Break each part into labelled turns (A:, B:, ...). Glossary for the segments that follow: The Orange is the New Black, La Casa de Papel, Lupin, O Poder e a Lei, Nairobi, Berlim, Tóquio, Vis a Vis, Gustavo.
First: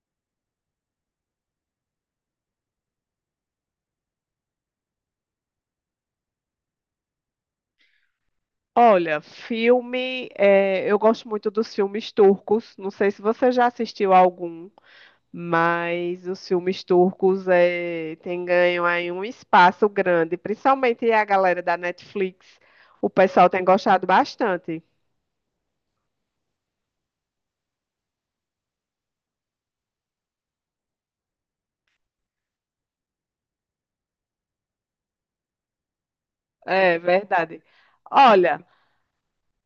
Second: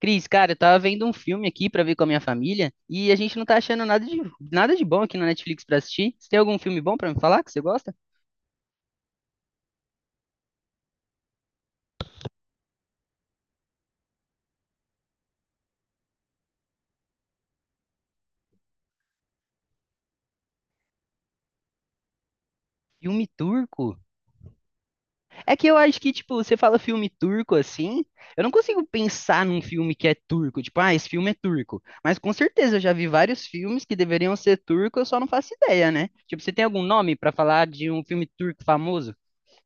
A: Cris, cara, eu tava vendo um filme aqui pra ver com a minha família e a gente não tá achando nada de bom aqui na Netflix pra assistir. Você tem algum filme bom pra me falar que você gosta?
B: Olha, filme, eu gosto muito dos filmes turcos. Não sei se você já assistiu algum, mas os filmes turcos têm ganho aí um espaço grande, principalmente a galera da Netflix. O
A: Filme
B: pessoal tem
A: turco?
B: gostado bastante.
A: É que eu acho que, tipo, você fala filme turco assim, eu não consigo pensar num filme que é turco, tipo, ah, esse filme é turco. Mas com certeza eu já vi vários filmes que deveriam ser turco, eu só não faço ideia, né? Tipo, você tem algum
B: É
A: nome pra
B: verdade.
A: falar de um filme
B: Olha,
A: turco famoso?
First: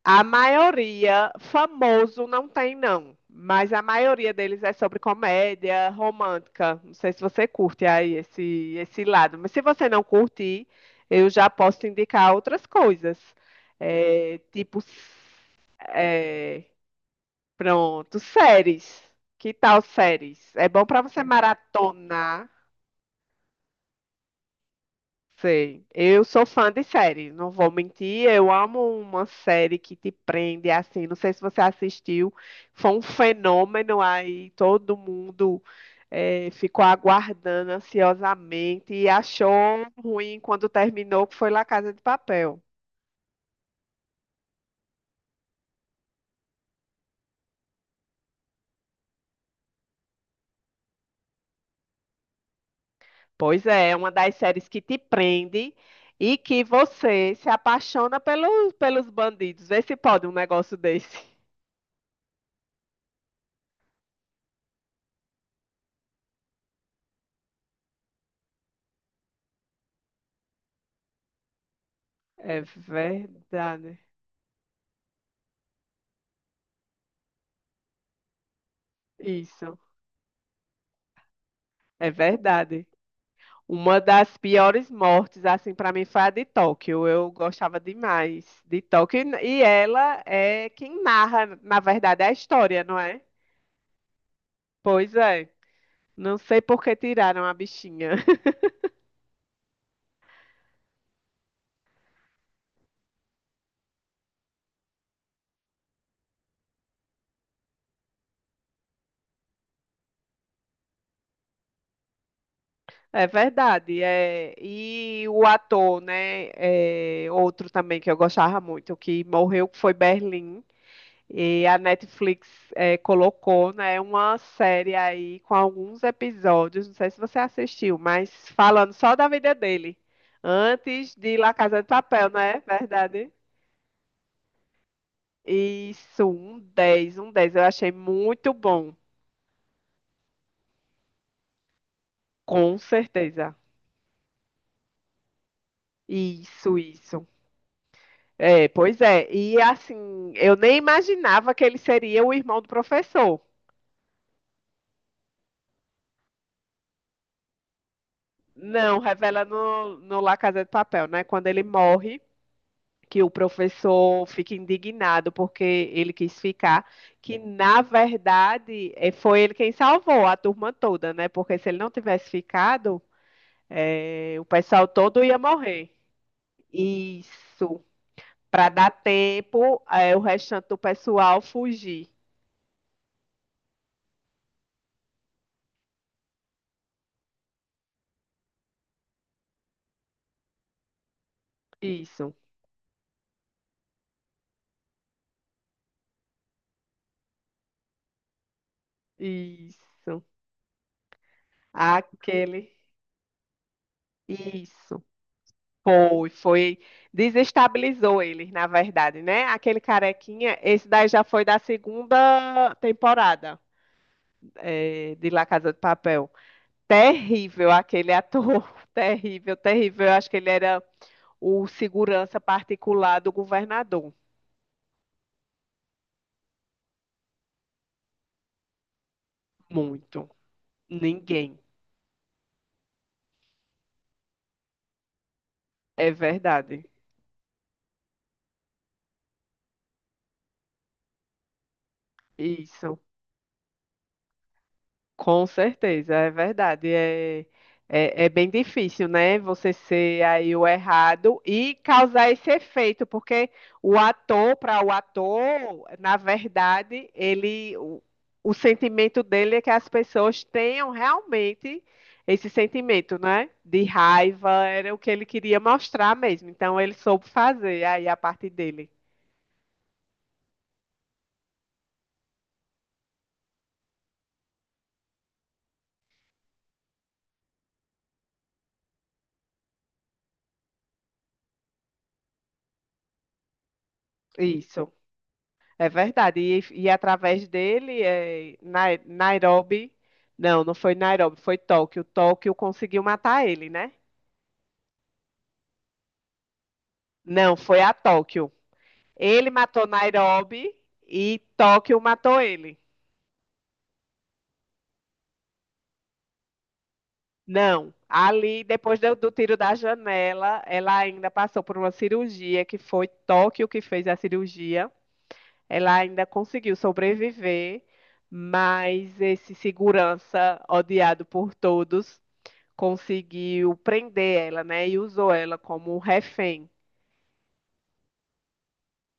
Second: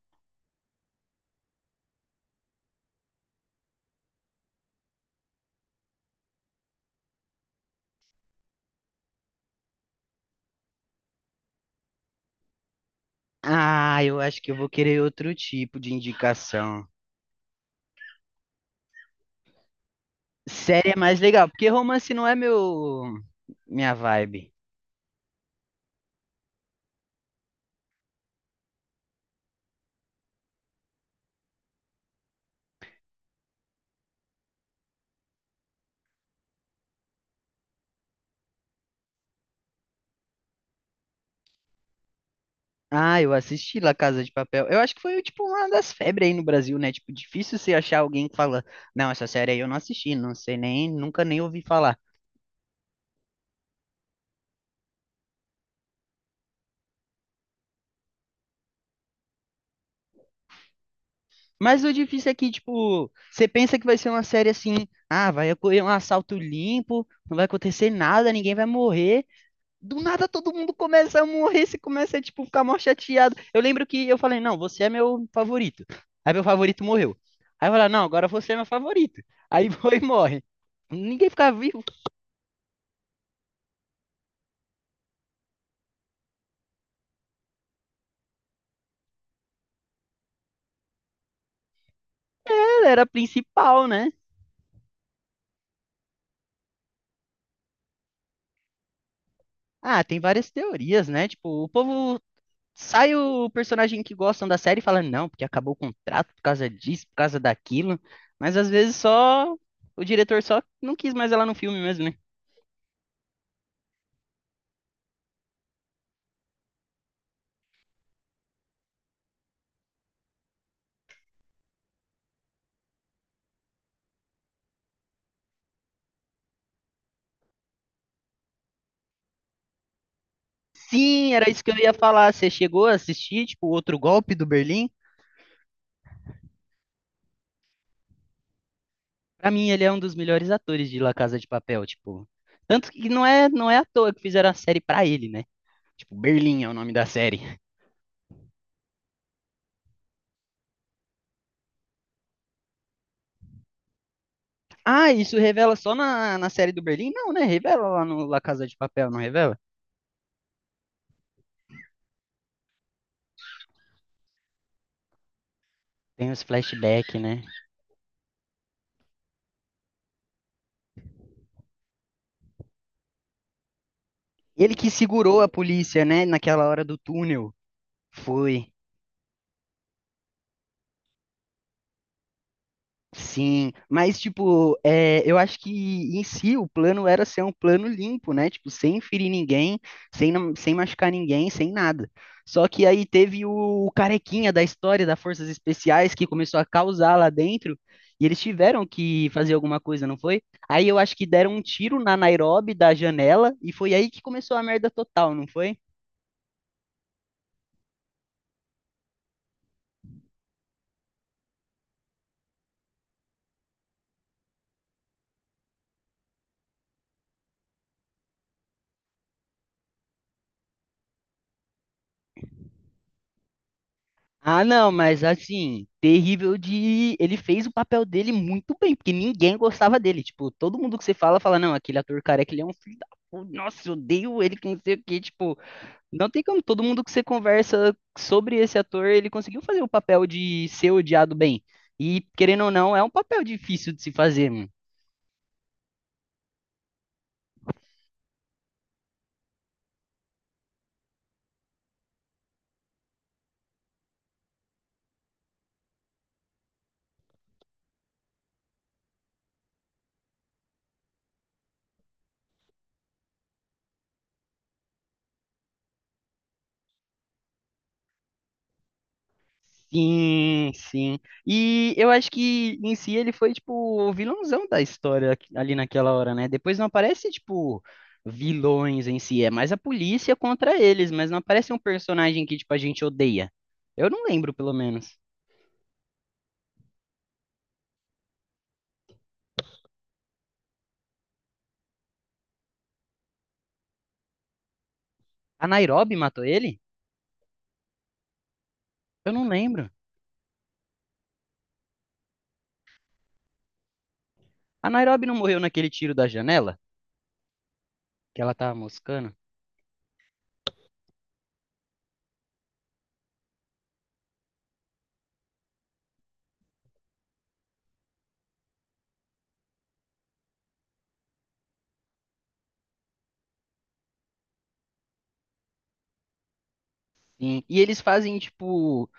B: a maioria, famoso não tem, não. Mas a maioria deles é sobre comédia romântica. Não sei se você curte aí esse lado. Mas se você não curtir, eu já posso te indicar outras coisas.
A: Ah, eu
B: É,
A: acho que eu vou
B: tipo,
A: querer outro tipo de
B: é,
A: indicação.
B: pronto, séries. Que tal séries? É bom
A: Série é
B: para
A: mais
B: você
A: legal, porque romance não é
B: maratonar.
A: meu minha vibe.
B: Sei. Eu sou fã de série, não vou mentir. Eu amo uma série que te prende é assim. Não sei se você assistiu, foi um fenômeno aí. Todo mundo ficou aguardando ansiosamente e achou ruim quando terminou, que foi La Casa de Papel.
A: Ah, eu assisti La Casa de Papel. Eu acho que foi tipo uma das febres aí no Brasil, né? Tipo, difícil você achar alguém que fala, não, essa série aí eu não assisti, não sei nem, nunca nem ouvi falar.
B: Pois é, é uma das séries que te prende e que você se apaixona pelos bandidos. Vê se pode um negócio desse.
A: Mas o difícil é que, tipo, você pensa que vai ser uma série assim, ah, vai ocorrer um assalto limpo, não vai acontecer nada, ninguém vai morrer. Do nada todo mundo começa a morrer, se começa a tipo,
B: É
A: ficar mal chateado. Eu lembro
B: verdade.
A: que eu falei, não, você é meu favorito. Aí meu favorito morreu. Aí eu falei, não, agora você é meu favorito. Aí
B: Isso,
A: foi e morre. Ninguém ficava vivo,
B: é verdade. Uma das piores mortes, assim, para mim foi a de Tóquio. Eu gostava demais de Tóquio. E ela é quem narra, na verdade, a
A: ela
B: história,
A: ele
B: não
A: era a
B: é?
A: principal, né?
B: Pois é. Não sei por que tiraram a bichinha.
A: Ah, tem várias teorias, né? Tipo, o povo sai o personagem que gostam da série e fala, não, porque acabou o contrato por causa disso, por causa daquilo. Mas às vezes só o diretor só não quis mais ela no filme mesmo, né?
B: É verdade. É... E o ator, né? É, outro também que eu gostava muito, que morreu, que foi Berlim. E a Netflix colocou, né, uma série aí com alguns episódios, não sei se você assistiu, mas falando só da vida dele, antes
A: Sim,
B: de
A: era
B: La
A: isso que eu
B: Casa de
A: ia
B: Papel,
A: falar.
B: não
A: Você
B: é
A: chegou a
B: verdade?
A: assistir, tipo, o outro golpe do Berlim?
B: Isso, um 10, um 10. Eu achei muito bom,
A: Pra mim, ele é um dos melhores atores de La Casa de Papel, tipo.
B: com
A: Tanto que
B: certeza.
A: não é à toa que fizeram a série pra ele, né? Tipo, Berlim é o
B: Isso,
A: nome da
B: isso.
A: série.
B: É, pois é, e assim, eu nem imaginava que ele seria o irmão do professor.
A: Ah, isso revela só na série do Berlim? Não, né? Revela lá no La Casa de
B: Não,
A: Papel, não
B: revela
A: revela?
B: no La Casa de Papel, né, quando ele morre, que o professor fica indignado porque ele
A: Tem
B: quis
A: os
B: ficar,
A: flashbacks,
B: que
A: né?
B: na verdade foi ele quem salvou a turma toda, né? Porque se ele não tivesse ficado, o
A: Ele
B: pessoal
A: que
B: todo ia
A: segurou a
B: morrer.
A: polícia, né? Naquela hora do túnel.
B: Isso, para
A: Foi.
B: dar tempo, o restante do pessoal fugir.
A: Sim, mas tipo, é, eu acho que em si o plano era ser um plano limpo, né? Tipo, sem ferir ninguém, sem machucar ninguém, sem nada.
B: Isso,
A: Só que aí teve o carequinha da história das Forças Especiais que começou a causar lá dentro e eles tiveram que fazer alguma coisa, não
B: isso,
A: foi? Aí eu acho que deram um tiro na
B: aquele,
A: Nairobi da janela e foi aí que começou a merda
B: isso.
A: total, não foi?
B: Foi, foi, desestabilizou eles, na verdade, né? Aquele carequinha, esse daí já foi da segunda temporada. É, de La Casa de Papel. Terrível aquele ator, terrível, terrível. Eu acho que ele era o segurança particular do governador.
A: Ah, não, mas assim, terrível de. Ele fez o papel dele muito bem, porque ninguém gostava dele.
B: Muito.
A: Tipo, todo mundo que
B: Ninguém.
A: fala, não, aquele ator careca, ele é um filho da puta. Nossa, eu odeio ele, que não sei o quê. Tipo,
B: É
A: não tem como. Todo
B: verdade.
A: mundo que você conversa sobre esse ator, ele conseguiu fazer o papel de ser odiado bem. E, querendo ou não,
B: Isso.
A: é um papel difícil de se fazer.
B: Com certeza, é verdade. É, é, é bem difícil, né? Você ser aí o errado e causar esse efeito, porque o ator, para o ator, na verdade, o sentimento dele é que as pessoas tenham realmente esse sentimento, né? De raiva, era o que ele queria mostrar mesmo. Então, ele soube fazer aí a parte dele.
A: Sim, sim. E eu acho que em si ele foi, tipo, o vilãozão da ali naquela hora, né? Depois não aparece, tipo, vilões em si, é mais a polícia contra eles, mas não aparece um personagem que, tipo, a gente odeia. Eu não lembro, pelo
B: Isso.
A: menos.
B: É verdade. E através dele, é, Nairobi. Não, não foi Nairobi, foi Tóquio. Tóquio conseguiu matar ele, né?
A: A Nairobi matou ele?
B: Não, foi a Tóquio.
A: Eu não
B: Ele matou
A: lembro.
B: Nairobi e Tóquio matou ele.
A: A Nairobi não morreu naquele tiro da janela?
B: Não,
A: Que ela
B: ali,
A: tava
B: depois do
A: moscando?
B: tiro da janela, ela ainda passou por uma cirurgia, que foi Tóquio que fez a cirurgia. Ela ainda conseguiu sobreviver, mas esse segurança, odiado por todos, conseguiu prender ela, né? E usou ela como um refém.
A: Sim. E eles fazem, tipo,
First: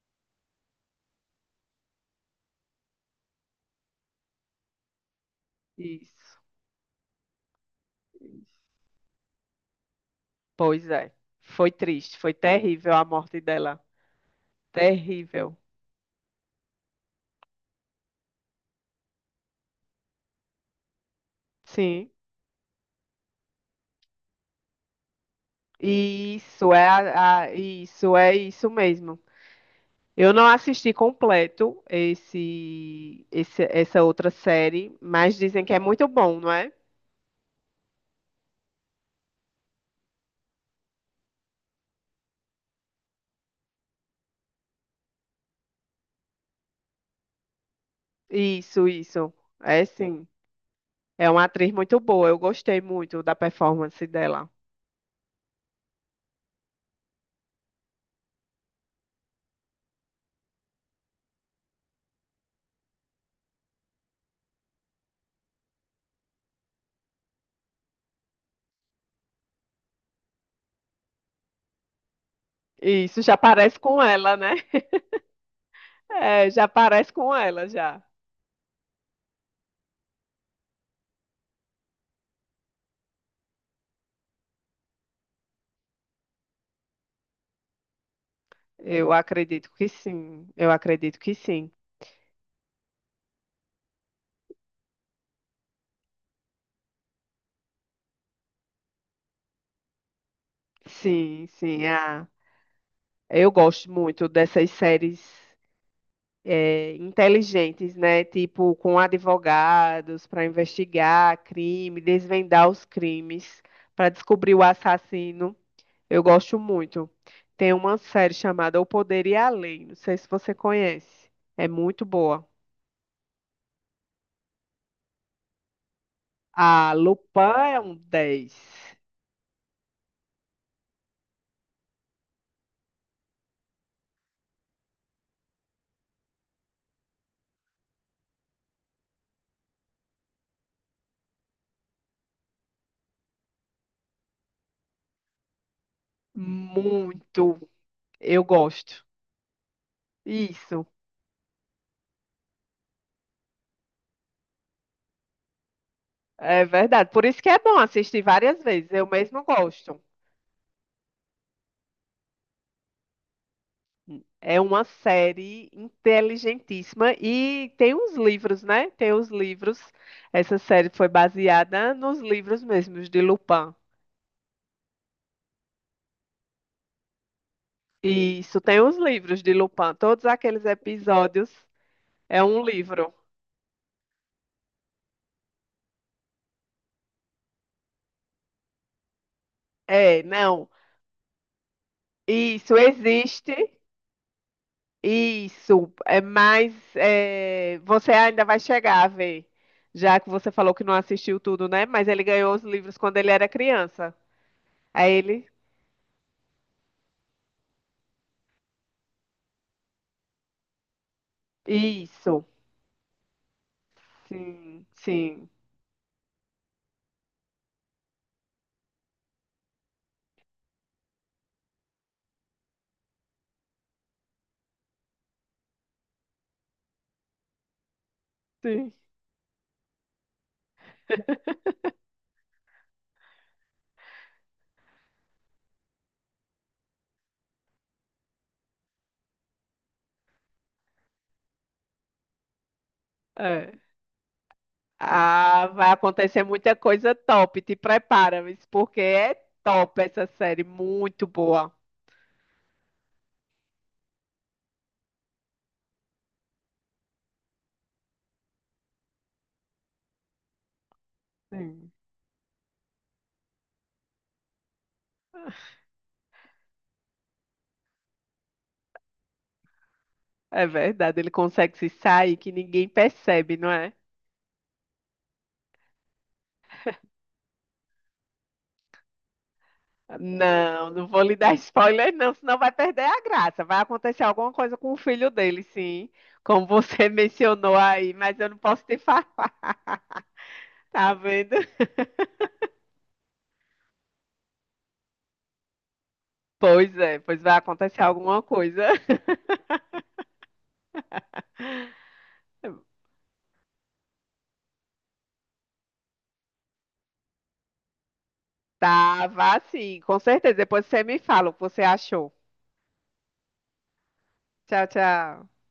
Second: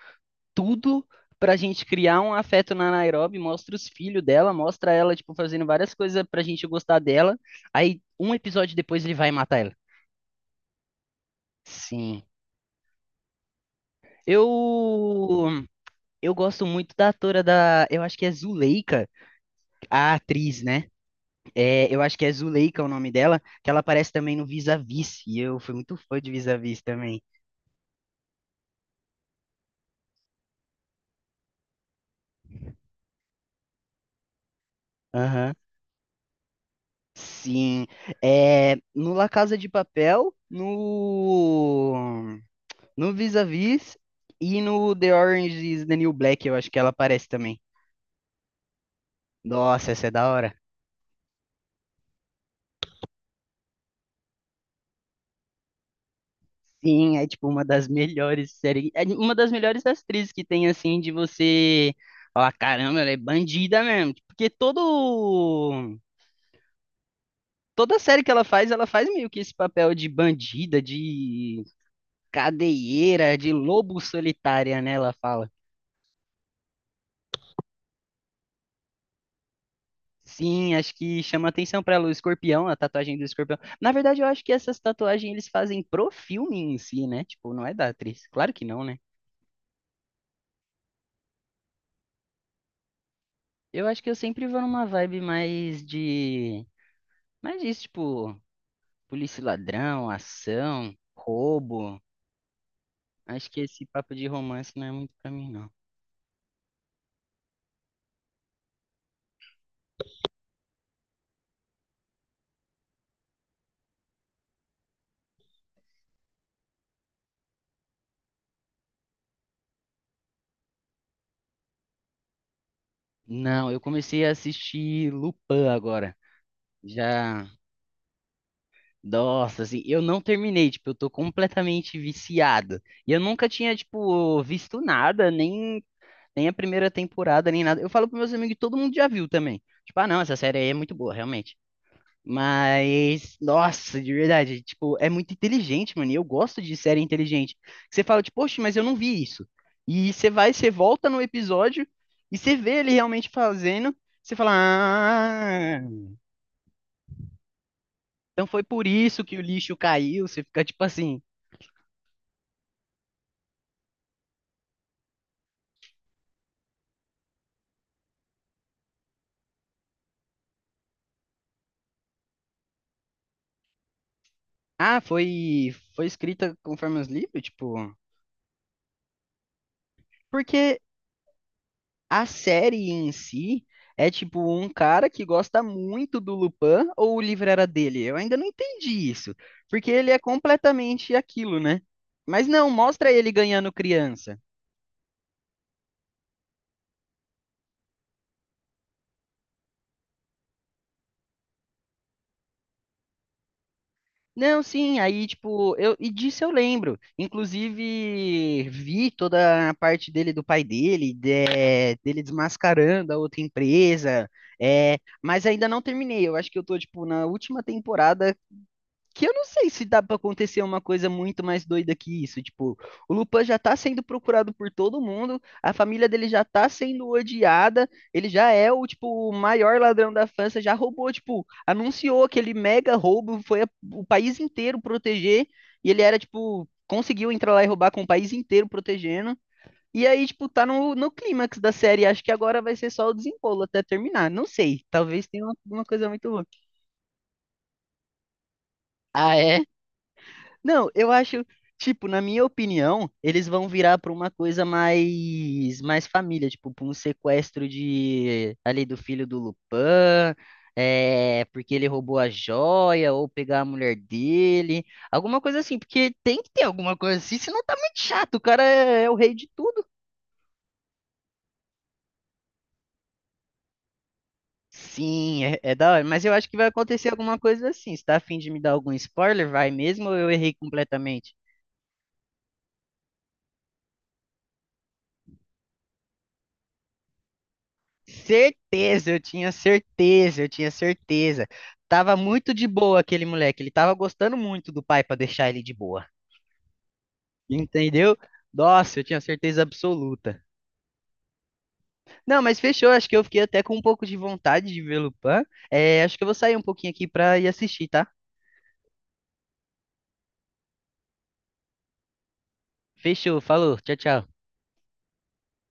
A: tudo pra gente criar um afeto na Nairobi, mostra os filhos dela, mostra ela, tipo, fazendo várias coisas
B: Isso.
A: pra gente gostar dela. Aí, um episódio depois, ele vai matar ela.
B: Pois é. Foi triste,
A: Sim.
B: foi terrível a morte dela.
A: Eu
B: Terrível.
A: eu gosto muito da atora da, eu acho que é Zuleika, a atriz, né? É, eu
B: Sim.
A: acho que é Zuleika o nome dela, que ela aparece também no Vis a Vis, e eu fui muito fã de Vis a Vis também.
B: Isso é isso mesmo. Eu não assisti completo essa outra série, mas
A: Aham.
B: dizem que é muito bom, não é?
A: Sim. É, no La Casa de Papel, No Vis-a-Vis e no The Orange is the New Black, eu acho que ela aparece também.
B: Isso, isso. É
A: Nossa, essa é
B: sim.
A: da hora.
B: É uma atriz muito boa. Eu gostei muito da performance dela.
A: Sim, é tipo uma das melhores séries, é uma das melhores atrizes que tem assim de você falar, caramba, ela é bandida mesmo, porque todo toda série que ela faz meio que esse papel de bandida, de
B: Isso
A: cadeieira,
B: já
A: de
B: parece
A: lobo
B: com ela, né?
A: solitária, né, ela fala.
B: É, já parece com ela, já.
A: Sim, acho que chama atenção pra ela o escorpião, a tatuagem do escorpião. Na verdade, eu acho que essas tatuagens eles fazem pro filme em si, né? Tipo, não é da atriz. Claro que não, né?
B: Eu acredito que sim. Eu acredito que sim.
A: Eu acho que eu sempre vou numa vibe mais de. Mais disso, tipo, polícia e ladrão, ação,
B: Sim, sim.
A: roubo.
B: Ah,
A: Acho
B: eu
A: que esse
B: gosto
A: papo de
B: muito dessas
A: romance não é muito
B: séries,
A: pra mim, não.
B: é, inteligentes, né? Tipo, com advogados para investigar crime, desvendar os crimes, para descobrir o assassino. Eu gosto muito. Tem uma série chamada O Poder e a Lei. Não sei se você conhece. É muito boa.
A: Não, eu comecei a assistir Lupin agora.
B: A Lupin
A: Já.
B: é um 10.
A: Nossa, assim, eu não terminei, tipo, eu tô completamente viciado. E eu nunca tinha, tipo, visto nada, nem, nem a primeira temporada, nem nada. Eu falo pros meus amigos, e todo mundo já viu também. Tipo, ah, não, essa série aí é muito boa, realmente. Mas, nossa, de verdade, tipo, é muito inteligente, mano. E eu gosto de série inteligente.
B: Muito,
A: Você fala, tipo,
B: eu
A: poxa, mas eu não
B: gosto.
A: vi isso. E você vai, você
B: Isso.
A: volta no episódio e você vê ele realmente fazendo. Você fala, ah,
B: É verdade. Por isso que é bom assistir
A: então foi
B: várias
A: por
B: vezes. Eu
A: isso que o
B: mesmo
A: lixo
B: gosto.
A: caiu. Você fica tipo assim.
B: É uma série inteligentíssima e tem uns livros, né? Tem os livros. Essa série foi baseada nos livros mesmos de Lupin.
A: Ah, foi, foi escrita conforme os livros, tipo.
B: Isso, tem os livros de Lupin. Todos aqueles
A: Porque
B: episódios
A: a
B: é um
A: série em
B: livro.
A: si é tipo um cara que gosta muito do Lupin ou o livro era dele? Eu ainda não entendi isso. Porque ele é
B: É, não.
A: completamente aquilo, né? Mas não,
B: Isso
A: mostra ele ganhando
B: existe.
A: criança.
B: Isso, é mais. É, você ainda vai chegar a ver, já que você falou que não assistiu tudo, né? Mas ele ganhou os livros quando ele era criança.
A: Não, sim,
B: Aí
A: aí,
B: ele.
A: tipo, eu, e disso eu lembro. Inclusive, vi toda a parte dele do pai dele, dele
B: Isso,
A: desmascarando a outra empresa,
B: sim,
A: é, mas
B: sim,
A: ainda não terminei. Eu acho que eu tô, tipo, na última temporada que eu não sei se dá pra acontecer uma coisa muito mais doida que isso. Tipo, o Lupin já tá sendo procurado por todo mundo, a família dele já tá sendo odiada, ele já é o,
B: sim.
A: tipo, o maior ladrão da França, já roubou, tipo, anunciou aquele mega roubo, foi o país inteiro proteger, e ele era, tipo, conseguiu entrar lá e roubar com o país inteiro protegendo. E aí, tipo, tá no clímax da série. Acho que agora vai ser só o desenrolo
B: É.
A: até terminar. Não sei. Talvez tenha
B: Ah,
A: uma
B: vai
A: coisa muito
B: acontecer
A: boa.
B: muita coisa top, te prepara, Miss, porque é
A: Ah, é.
B: top essa série,
A: Não, eu
B: muito
A: acho,
B: boa.
A: tipo, na minha opinião, eles vão virar pra uma coisa mais família, tipo, pra um sequestro de ali do filho do Lupin, é, porque ele
B: Sim.
A: roubou a joia ou pegar a mulher dele, alguma coisa assim, porque tem que ter alguma coisa assim, senão tá muito chato, o cara é o rei de tudo.
B: É verdade, ele consegue se sair que ninguém percebe, não é?
A: Sim, é, é da hora, mas eu acho que vai acontecer alguma coisa assim. Você tá a fim de me dar algum spoiler? Vai mesmo ou eu errei
B: Não, não vou
A: completamente?
B: lhe dar spoiler, não, senão vai perder a graça. Vai acontecer alguma coisa com o filho dele, sim, como você mencionou aí, mas eu não posso te
A: Certeza,
B: falar,
A: eu tinha
B: tá
A: certeza.
B: vendo?
A: Tava muito de boa aquele moleque, ele tava gostando muito do pai pra deixar ele de boa.
B: Pois é, pois vai acontecer
A: Entendeu?
B: alguma coisa.
A: Nossa, eu tinha certeza absoluta. Não, mas fechou, acho que eu fiquei até com um pouco de vontade de ver Lupin. É, acho que eu vou sair um pouquinho aqui pra ir assistir, tá?
B: Tá, vá sim, com certeza. Depois você me fala o que você achou.
A: Fechou, falou, tchau, tchau.
B: Tchau, tchau.